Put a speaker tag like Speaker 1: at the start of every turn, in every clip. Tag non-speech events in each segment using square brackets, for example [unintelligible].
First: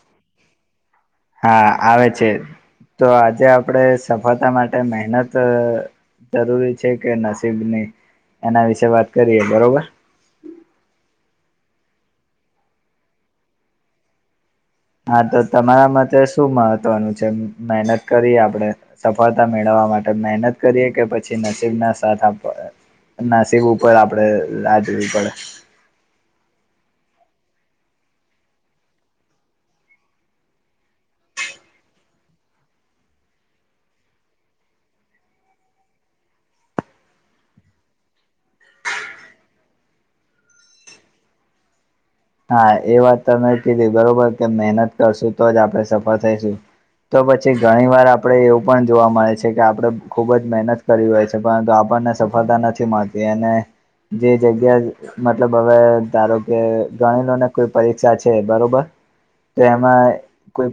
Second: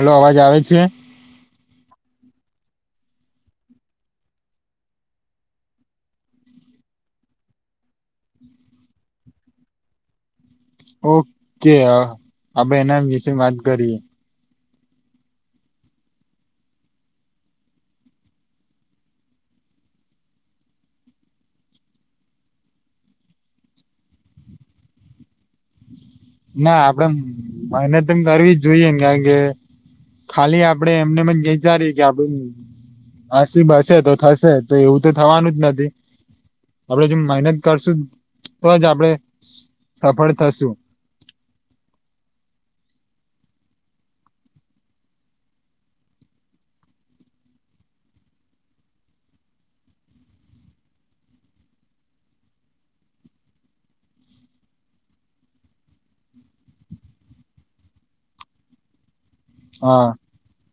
Speaker 1: Hello અવાજ આવે છે
Speaker 2: હા આવે છે. તો આજે આપડે સફળતા માટે મહેનત જરૂરી છે કે નસીબની એના વિશે વાત કરીએ બરોબર.
Speaker 1: ઓકે આપે એમે વિશે વાત કરીએ.
Speaker 2: હા તો તમારા માટે શું મહત્વનું છે મહેનત કરી આપડે સફળતા મેળવા. માટે મહેનત કરીએ કે પછી નસીબના સાથ આપ. નસીબ ઉપર આપડે રાજવી પડે.
Speaker 1: ના આપડે મહેનત કરવી જ જોઈએ ને કારણ કે. ખાલી આપડે એમને એમ વિચારી કે આપણે. નસીબ હસે તો થશે તો એવું તો થવાનું જ નથી. આપડે જો મહેનત કરશું તોજ આપડે સફળ થશું.
Speaker 2: હા એ વાત તમે કીધી બરોબર કે મહેનત કરશું તો જ આપણેે સફળ થઈશું. તો પછી ઘણી વાર આપણેે એવું પણ જોવા મળે છે કે આપડણે ખુબ જ મહેનત કરી હોય છે પરંતુ આપ. આપને સફળતા નથી મળતી અને જે જગ્યા મતલબ હવે ધારો કે ગણી લો ને કોઈ પરીક્ષા છે. બરોબર તો
Speaker 1: હા
Speaker 2: એમાં કોઈ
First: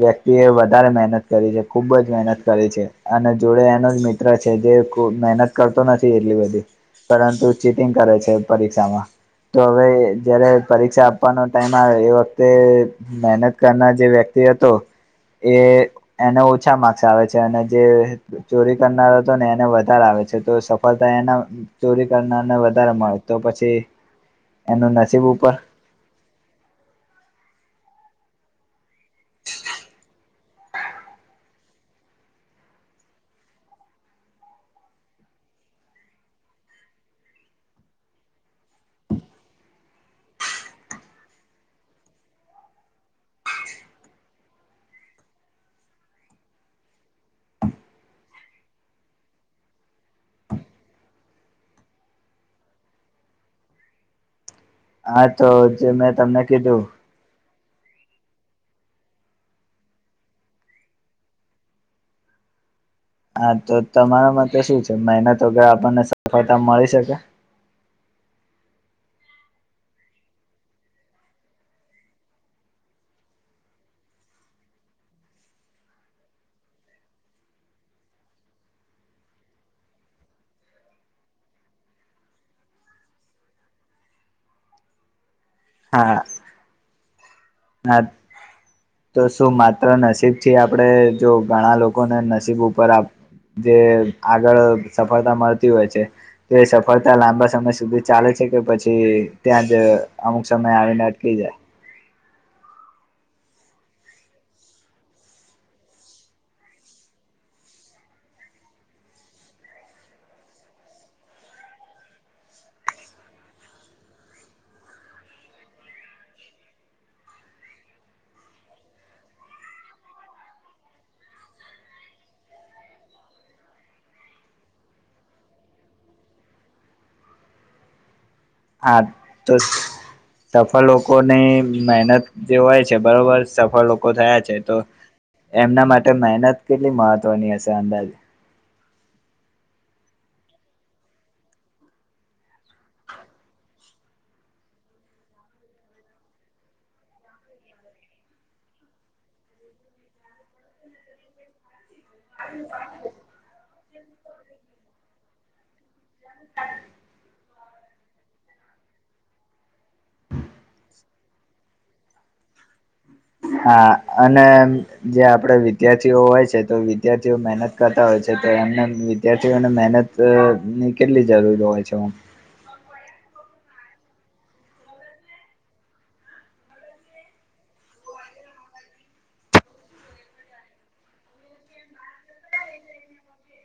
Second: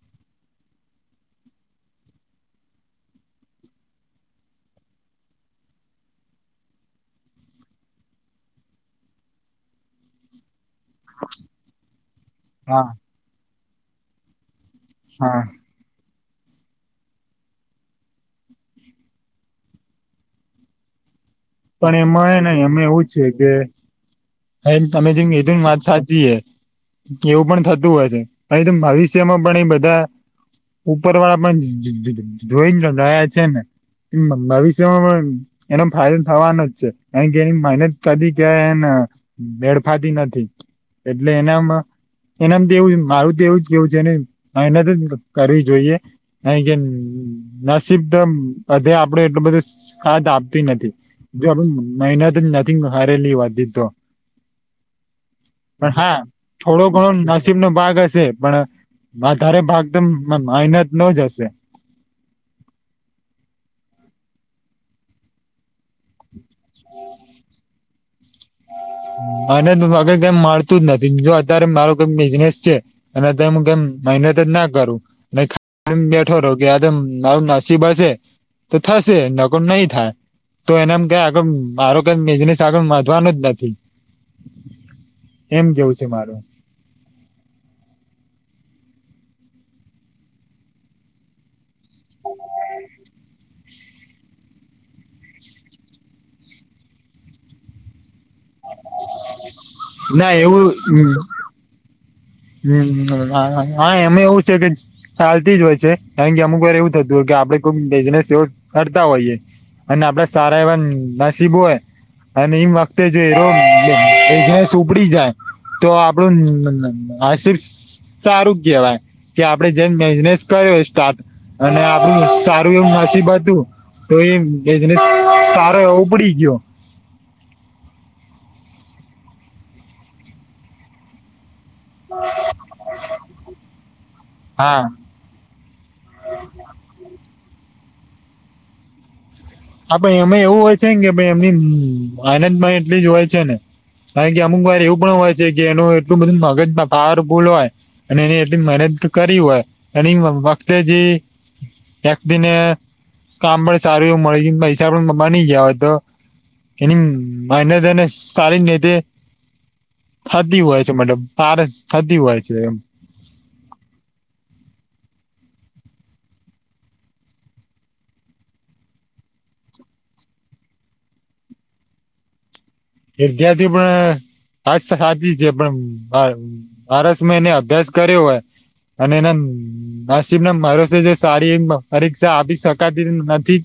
Speaker 2: વ્યક્તિ એ વધારે મહેનત કરી છે. ખુબ જ મહેનત કરી છે અને જોડે એનો જ મિત્ર છે. જે મહેનત કરતો નથી એટલી બધી પરંતુ ચીટિંગ કરે છે પરીક્ષામાં. તો હવે. જયારે પરીક્ષા આપવાનો ટાઈમ આવે એ વખતે
Speaker 1: હા
Speaker 2: મહેનત કરનાર જે વ્યક્તિ હતો.
Speaker 1: હા
Speaker 2: એ એને ઓછા માર્ક્સ આવે છે. અને જે ચોરી કરનાર હતો ને એને વધારે આવે છે તો સફળતા એના
Speaker 1: પણ
Speaker 2: ચોરી
Speaker 1: એમાં હે ને
Speaker 2: કરનારને
Speaker 1: એમાં
Speaker 2: વધારે
Speaker 1: એવું
Speaker 2: મળે
Speaker 1: છે
Speaker 2: તો
Speaker 1: કે
Speaker 2: પછી.
Speaker 1: હ
Speaker 2: એનું
Speaker 1: અમે
Speaker 2: નસીબ
Speaker 1: એ તો
Speaker 2: ઉપર
Speaker 1: વાત સાચીએ એવું પણ થતું. હોય છે ભવિષ્યમાં પણ એ બધા. ઉપર વાળા પણ ધોઈને રહયા છે ને ભવિષ્યમાં પણ એનો ફાયદો થવાનો જ છે કારણ કે એની મહેનત કરી કે એને મેડફાતી નથી એટલે એનામાં એનામ તો એવું મારું તો એવું જ કેવું છે. એને મહેનત જ કરવી જોઈએ અ કે નસીબ તો હધે આપડે એટલું બધુંદ આપતી નથી જો આપ. નંગ હારલી હોતી તો
Speaker 2: હા તો જે
Speaker 1: પણ
Speaker 2: મેં
Speaker 1: હા
Speaker 2: તમને કીધું
Speaker 1: થોડો ઘણો નસિબ નો ભાગ હશે પણ વધારે ભાગ તો મહેનત ન જ હશે. [inaudible]
Speaker 2: હા તો તમારા માટે શું છે. મહેનત વગર આપણને સફળતા મળી શકે.
Speaker 1: [inaudible] અને અગર કેમ મળતું જ નથી જો અત્યારે માર ક બિઝનેસ છે. અને અત્યારેમ મહેનત જ ના કરું બેઠો રહો કે આ મારું નસીબ હશે તો થશે નગર નહી થાય. તો એનામ કઈ આગળ મારો કઈ બિઝનેસ આગળ વધવાનો જ નથી. એમ કેવું છે
Speaker 2: હા
Speaker 1: મારું.
Speaker 2: હા તો શું માત્ર નસીબ થી આપણેે જો ઘણા લોકો. લોકોને નસીબ ઉપર આપ. જે આગળ સફળતા મળતી હોય છે તે સફળતા લાંબા સમય સુધી ચાલે છે કે પછી પછ ત્યાં જ
Speaker 1: ના
Speaker 2: અમુક
Speaker 1: એવું
Speaker 2: સમય આવીને અટલી જાય.
Speaker 1: હમ હા એમે એવું છે કે ચાલતી જ હોય છે આ કે અમુક વાર એવું થતું હો આપ કોઈક બિઝનેસ એ કરતા હોઈએ અને આપડ સારા એવા નસીબો હોય અને એમ વખતે જો એસ ઉપડી જાય તો આપડું આસિર્ સારું કેવાય કે આપડે જેમ બિઝનેસ કર્યો સ્ટાર્ટ અને આપડું સારું એવું [unintelligible] હતું તો એને સારો એ ઉપડી ગયો
Speaker 2: હા તો સફળ લોકોને મહેનત જે હોય છે બરોબર સફળ લોકો થયા છે તો
Speaker 1: હા
Speaker 2: એમના માટે મહેનત કેટલી મહત્વની હશે અંદાજે
Speaker 1: હા પણ એમે એવું હોય છે ને કે ભ એમની આનંદમાં એટલી જ હોય છે ને કારણ કે અમુક વાર એવું પણ હોય છે કે એનું એટલું બધું મગજમાં ભાર ભૂલ હોય અને એને એટલી મહેનત કર હોય એની વખતે જે એક દી ને કામ પણ સારું એવું મળી ગયું પૈસા પણ બની ગયા હોય તો એની એનેને સારી નેધ થતી હોય છે મતલબ ફાર થતી હોય છે એમ
Speaker 2: હા અને જે આપડે વિદ્યાર્થીઓ હોય છે તો વિદ્યાર્થીઓ મહેનત કરતા હોય છે. એમ વિદ્યાર્થીઓને મહેહનત ની કેટલી જરૂર હોય છે.
Speaker 1: વિદ્યાર્થી પણ હાચી છે પણ [unintelligible] અભ્યાસ કર્યો હોય અને એના [unintelligible] પરીક્ષા આપી શકાતી નથી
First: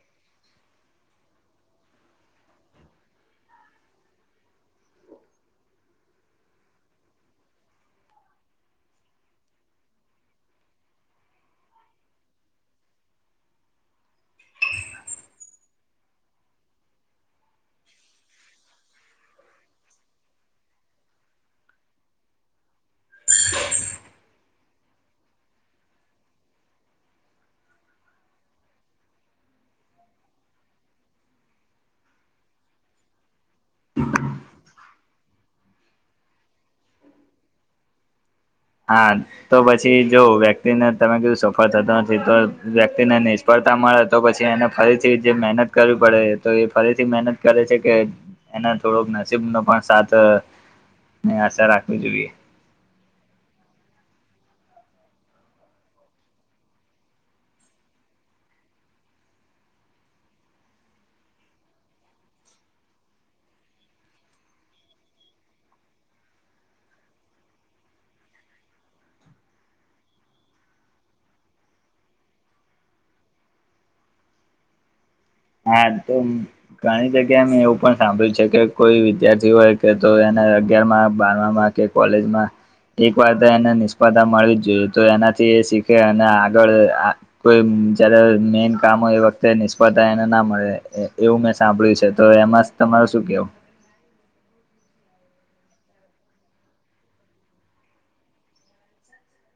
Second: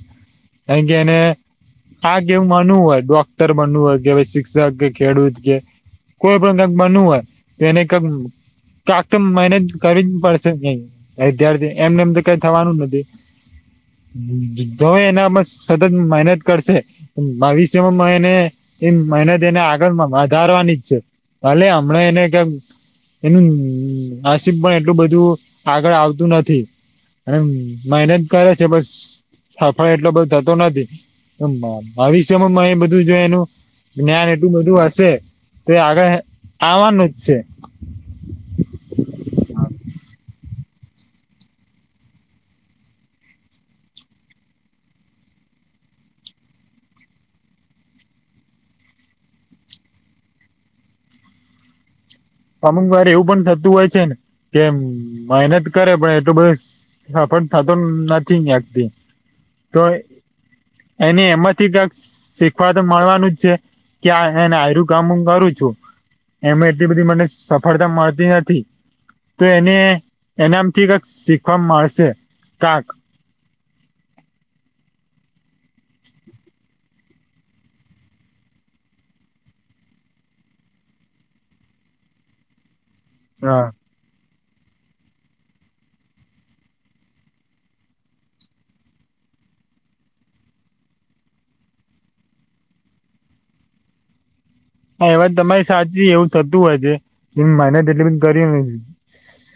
Speaker 1: જ [unintelligible] ડોક્ટર બનવું હોય શિક્ષક કે ખેડૂત કે કોઈ પણ હોય એને [unintelligible] એમને એમ તો કઈ થવાનું નથી તોય એનામાં સતત મહેનત કરશે ભવિષ્ય માં એને એની મેહનત એની અગાળ વધારવાની છે ભલે અમના એને એમ એનું નસીબ પણ એટલું બધું આગળ આવતું નથી અને મહેનત કરે છે બસ સાફળ એટલો બધો થતો નથી ભવિષ્ય માં એ બધું જો એનું જ્ઞાન એટલું બધું હશે તો આગળ આવવાનું જ છે [inaudible]
Speaker 2: હા તો પછી જો વ્યક્તિને તમે કીધું સફળ થતો નથી તો વ્યક્તિને નિષ્ફળ તા મળે તો પછી એને ફરીથી જે મહેનત કરવી પડે તો એ ફરીથી મહેનત કરે છે કે એના થોડોક નસીબનો પણ સાથ આશા રાખવી જોઈએ
Speaker 1: અમુકવાર એવું પણ થતું હોય છે ને કે મહેનત કરે પણ પણ થતો નથી વ્યક્તિ તો એને એમાંથી શ શીખવા તો મળવાનું જ છે કે [unintelligible] કામ હું કરું છું એમે એટલી બધી મને સફળતા મળતી નથી. તો એને એનામથી શીખવા મળશે તાક [inaudible]
Speaker 2: હા તો ઘણી જગ્યાએ મે એવું પણ સાંભળ્યું છે કે કોઈ વિદ્યાર્થી હોય કે તો એના અગિયાર માં બાર મામા કે કોલેજમાં એક વાર
Speaker 1: હા
Speaker 2: એને નિષ્ફળતા મળી જોઈએ તો એનાથી એ શીખે અને આગળ કોઈ જયારે મેન કામ હોય એ વખતે ને નિષ્ફળતા એને ના મળે એવું મેં સાંભળ્યું છે તો એમાં તમારે શું કેવું
Speaker 1: આ વાત તમારી સાચી એવું થતું હોય છે મહેનત એટલી કર્યે નથી.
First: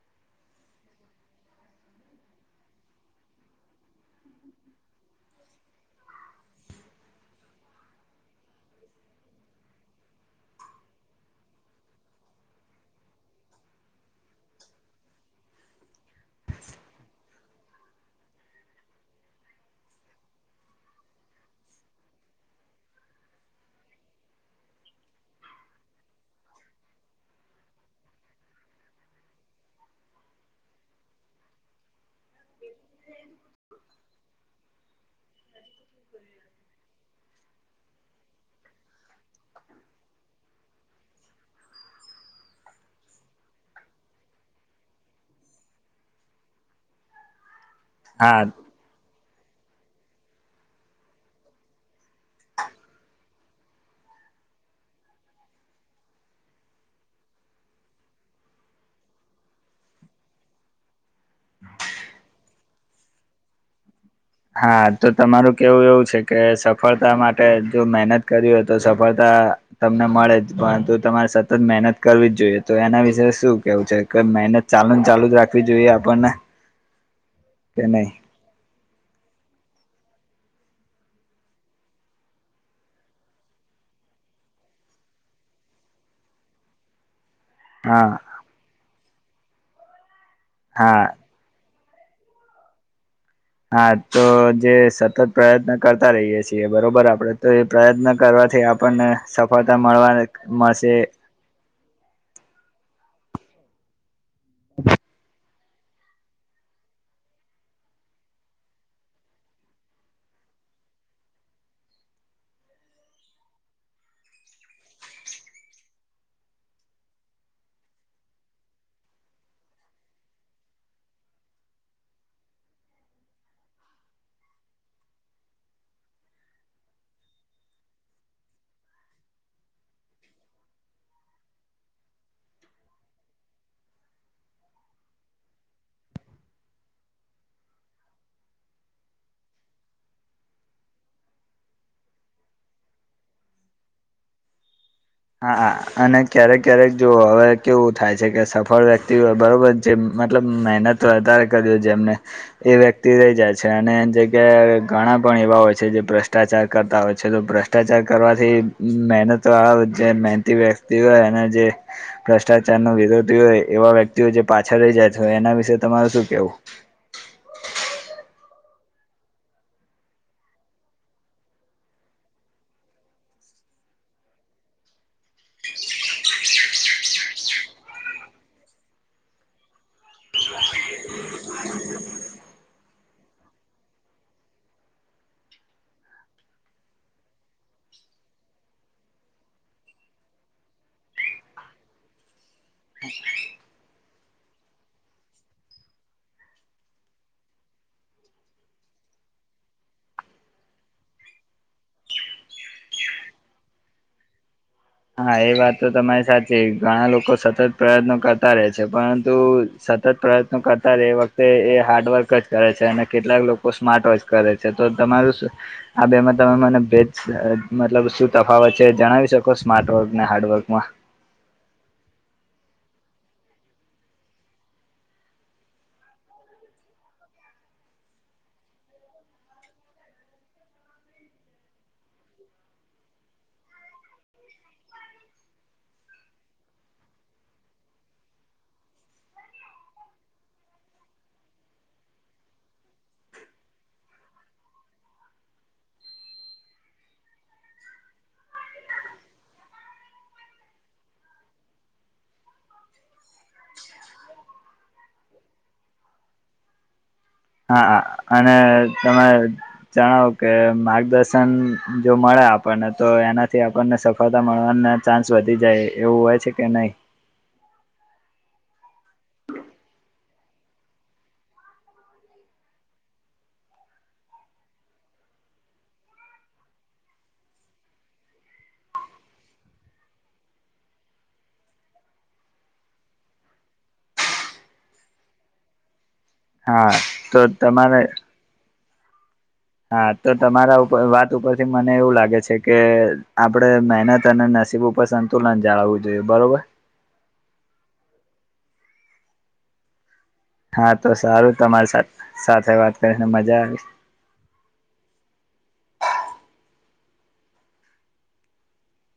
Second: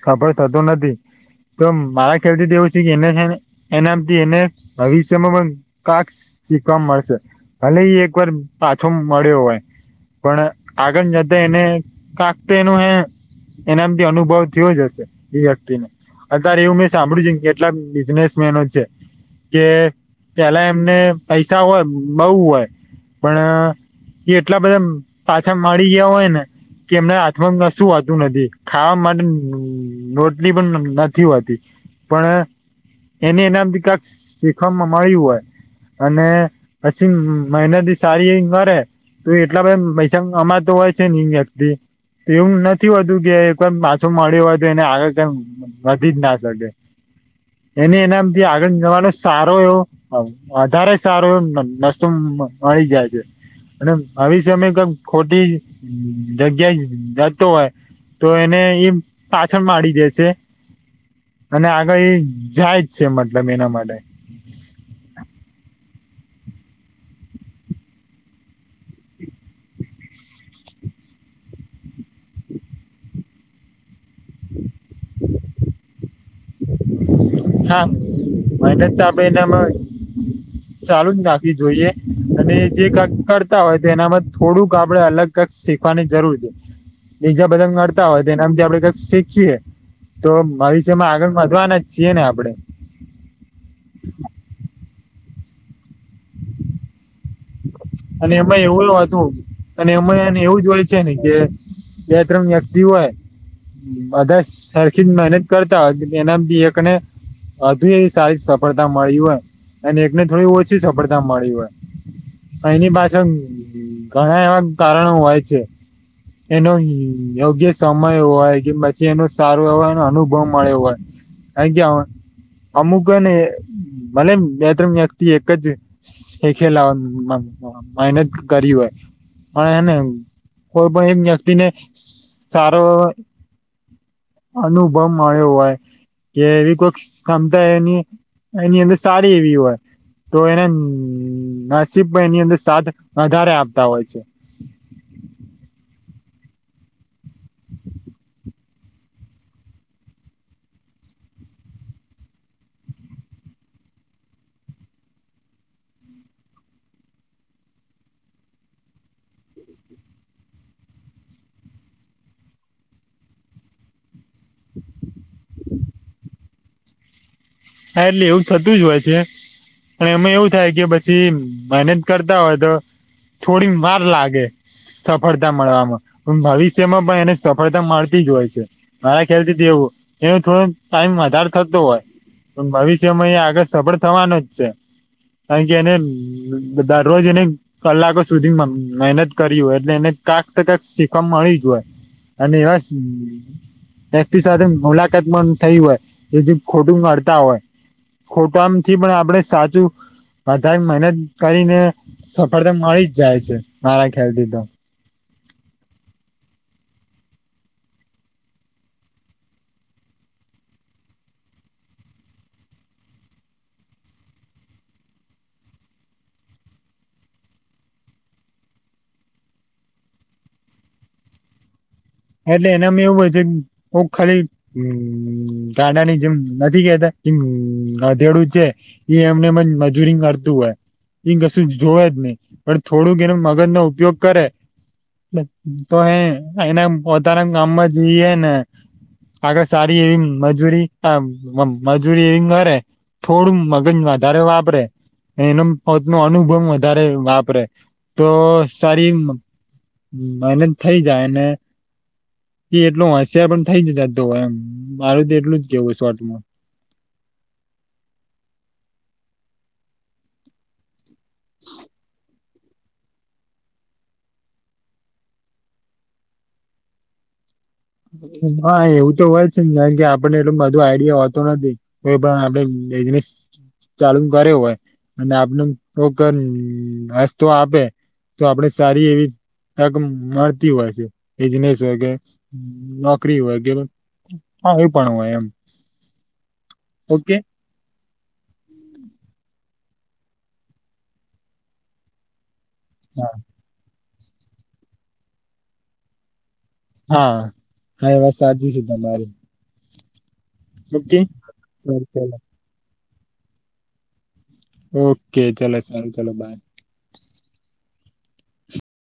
Speaker 1: ખબર થતો નથી તો મારા ખ્યાલ થી એવું છે કે એની હેની ભવિષ્યમાં પણ કાક સીખવા મળશે ભલે એક વાર પાછો મળ્યો હોય પણ આગળ જતા એને કાક તો એનું હે [inaudible] અનુભવ થીયો જ હશે એ વ્યક્તિને અત્યારે એવું મે સાંભળ્યું છે કેટલા બિઝનેસ મેનો છે કે પેલા એમને પૈસા હોય બોઉ હોય પણ એ એટલા બધા પાછા [unintelligible] ગયા હોય ને કે એમના હાથમાં કશું હોતું નથી ખાવા માટે રોટલી પણ નથી હોતી પણ એને એનાથી કાક શીખવામાં મળ્યું હોય અને પછી મહેનથી સારી [inaudible] [inaudible] એવું નથી હોતું કે એકવાર પાછો મળ્યો હોય તો એને [inaudible] વધી જ ના શકે એને
Speaker 2: હા
Speaker 1: [inaudible] આગળ જવા નો સારો એવો વધારે સારો એ નસ્તો મળી જાય છે અને [inaudible] ખોટી જગ્યા જતો હોય તો એને ઈમ પાછળ માડી દે છે અને આગળ [inaudible] છે મતલબ એના માટે
Speaker 2: હા તો તમારું કેવું એવું છે કે સફળતા માટે જો મહેનત કરી હોય તો સફળતા તા તમને મળે જ પરંતુ તમારે સતત મહેનત કરવી જ જોઈએ તો એના વિશે શું કેવું છે [unintelligible] મહેનત ચાલુ ને ચાલુ જ રાખવી જોઈએ આપણને
Speaker 1: હા
Speaker 2: કે નહી
Speaker 1: મને તો [inaudible] ચાલુ જ નાખવી જોઈએ અને જે કરતા હોય તોનામાં થોડુંક આપડે અલગ શીખવાની જરૂર છે. બીજા બધા નડતા
Speaker 2: હા
Speaker 1: હોય તો એનાથી આપણે કક શીખીએ તો મા
Speaker 2: હા
Speaker 1: વિષમાં આગળ જવાના જ છીએ ને આપણે
Speaker 2: હા તો જે સતત પ્રયત્ન કરતા રહીએ છીએ બરોબર આપણેે તો એ પ્રયત્ન
Speaker 1: અને એમાં
Speaker 2: કરવાથી
Speaker 1: એવું
Speaker 2: આપણને
Speaker 1: હતું
Speaker 2: સફળતા
Speaker 1: અને
Speaker 2: મળવા
Speaker 1: એમાં એવું જ હોય
Speaker 2: મળશે
Speaker 1: છે ને કે બે ત્રણ વ્યક્તિ હોય બધા સરખી જ મેનેજ કરતા એના બ એકને અધુ સારી સફળતા મળી હોય. અને એકને થોડી ઓછી સફળતા મળી હોય. એની પાછળ ઘણા એવા કારણો હોય છે. એનો યોગ્ય સમય હોય કે પછી એનો સારો એવ અનુભવ મળ્યો હોય. આઇગ્યા હવ અમુકને મને બે ત્રણ વ્યક્તિ એક જ શે શેખેલાવાનું મહે મહેનત કરી હોય પણ એને કોઈ પણ એક વ્યક્તિને સારો અનુભવ મળ્યો હોય. કે એવી કોઈક ક્ષમતા એની એની અંદર સારી એવી હોય. તો એને શભાઈ એની અંદર સાથ વધારે આપતા હોય છે.
Speaker 2: હા અને ક્યારેક ક્યારેક જો હવે કેવું થાય છે કે સફળ વ્યક્તિ હો બરોબર જેમ મતલબ મહેનત વધારે કર જેમને એ વ્યક્તિ રહી જાય છે અને જગ્યાએ ઘણા પણ એવા હોય છે જે ભ્રષ્ટાચાર કરતા હોય છે તો ભ્રષ્ટાચાર કરવાથી મહેનત આ જે મહેનતી વ્યક્તિ હોય અને જે ભ્રષ્ટાચાર ન વિરોધી હોય એવા વ્યક્તિઓ જે પાછળ રહી. એના વિશેે તમારે શું કેવું?
Speaker 1: હા એટલે એવું થતું જ હોય છે. પણ એમાં એવું થાય કે પછી મહેનત કરતા હોય તો થોડી વાર લાગે સફળતા મળવામાં ભવિષ્યમાં પણ એને સફળતા મળતી. હોય છે મારા ખ્યાલથી દવું એ થોડો ટાઈમ વધાર થતો હોય. પણ ભવિષ્યમાં અહીંયા આગળ સફળ થવાનું જ છે. કારણ કે એને દરરોજ એને કલાકો સુધી મહેનત કરી હોય એટલે એને કાંક કંક શીખવા મળી જ હોય અને એવા. વ્યક્તિ સાથે મુલાકાત પણ થઈ હોય એ ખોટું મળતા હોય. ખોટામથી પણ આપડ સાચું વધધારે મહેનત કરીને સફળતા મળી જ જાય છે મારા ખ્યાલ થી તો
Speaker 2: હા એ વાત તો તમારી સાચી ઘણા લોકો સતત પ્રયત્નો કરતા રહે છે પરંતુ સતત પ્રયત્નો કરતા એ વખતે એ હાર્ડ વર્ક જ કરે છે અને કેટલાક લોકો સ્માર્ટ વોચ કરે છે તો તમે આ બેમાં તમે મને ભ મતલબ શું તફાવત છે જણાવી શકો. સ્માર્ટવર્ક ને હાર્ડવર્કમાં.
Speaker 1: એટલે એનામાં એવું હોય છે ખાલી હ ગાડાની જેમ નથી કેતામ હ અધેડું છે એ એમને મજૂરી કરતું હોય એઈ કશું જોવે જ નહી પણ થોડુંક એનો મગજ નો ઉપયોગ કરે. તો એ એના પોતાના ગામમાં જઈએ ને આગ સારી એવીંગ મજૂરી હ મજૂરી એવીિંગ થોડું મગજ વધારે વાપરે- એનો પોતનો અનુભવ વધારે વાપરે તો સારી. એને થઇ જાયને એ એટલ હોશિયાર પણ થઇ જ જય એમ મારું તો એટલું જ કેવું શોર્ટમાં. [unintelligible]
Speaker 2: હા અને તમે જણાવ કે માર્ગદર્શન જો મળે આપ પણ તો એનાથી આપણને સફળતા મળવાના ચાન્સ વધી જાય એવું હોય છે કે નહીિ
Speaker 1: [inaudible] હા એવું તો હોય છે ને કારણ કે આપણને એટલું બધું આઈડિયા હોતો નથી કો પણ આપે એ જ ચાલુ કરે હોય અને આપને કોક રસ્તો આપે તો આપણે સારી એવી તક મળતી હોય છે બિજનેસ વગેરે નોકરી હોય કે એવું પણ હોય એમ
Speaker 2: હા
Speaker 1: ઓકે
Speaker 2: તો તમારે હા તો તમારા ઉપર વાત ઉપરથી મને એવું લાગે છે કે
Speaker 1: હા
Speaker 2: આપણેે મહેનત તને નસીબ ઉપર સંતુલન જાળવવું જોઈએ બરોબર
Speaker 1: હા હા વાત સા છે તમારી
Speaker 2: હા તો
Speaker 1: ઓકે
Speaker 2: સારું તમારી
Speaker 1: સારું ચાલો.
Speaker 2: સાથે વાત કરીને મજા આવે
Speaker 1: ઓકે ચલો સા ચલો બાય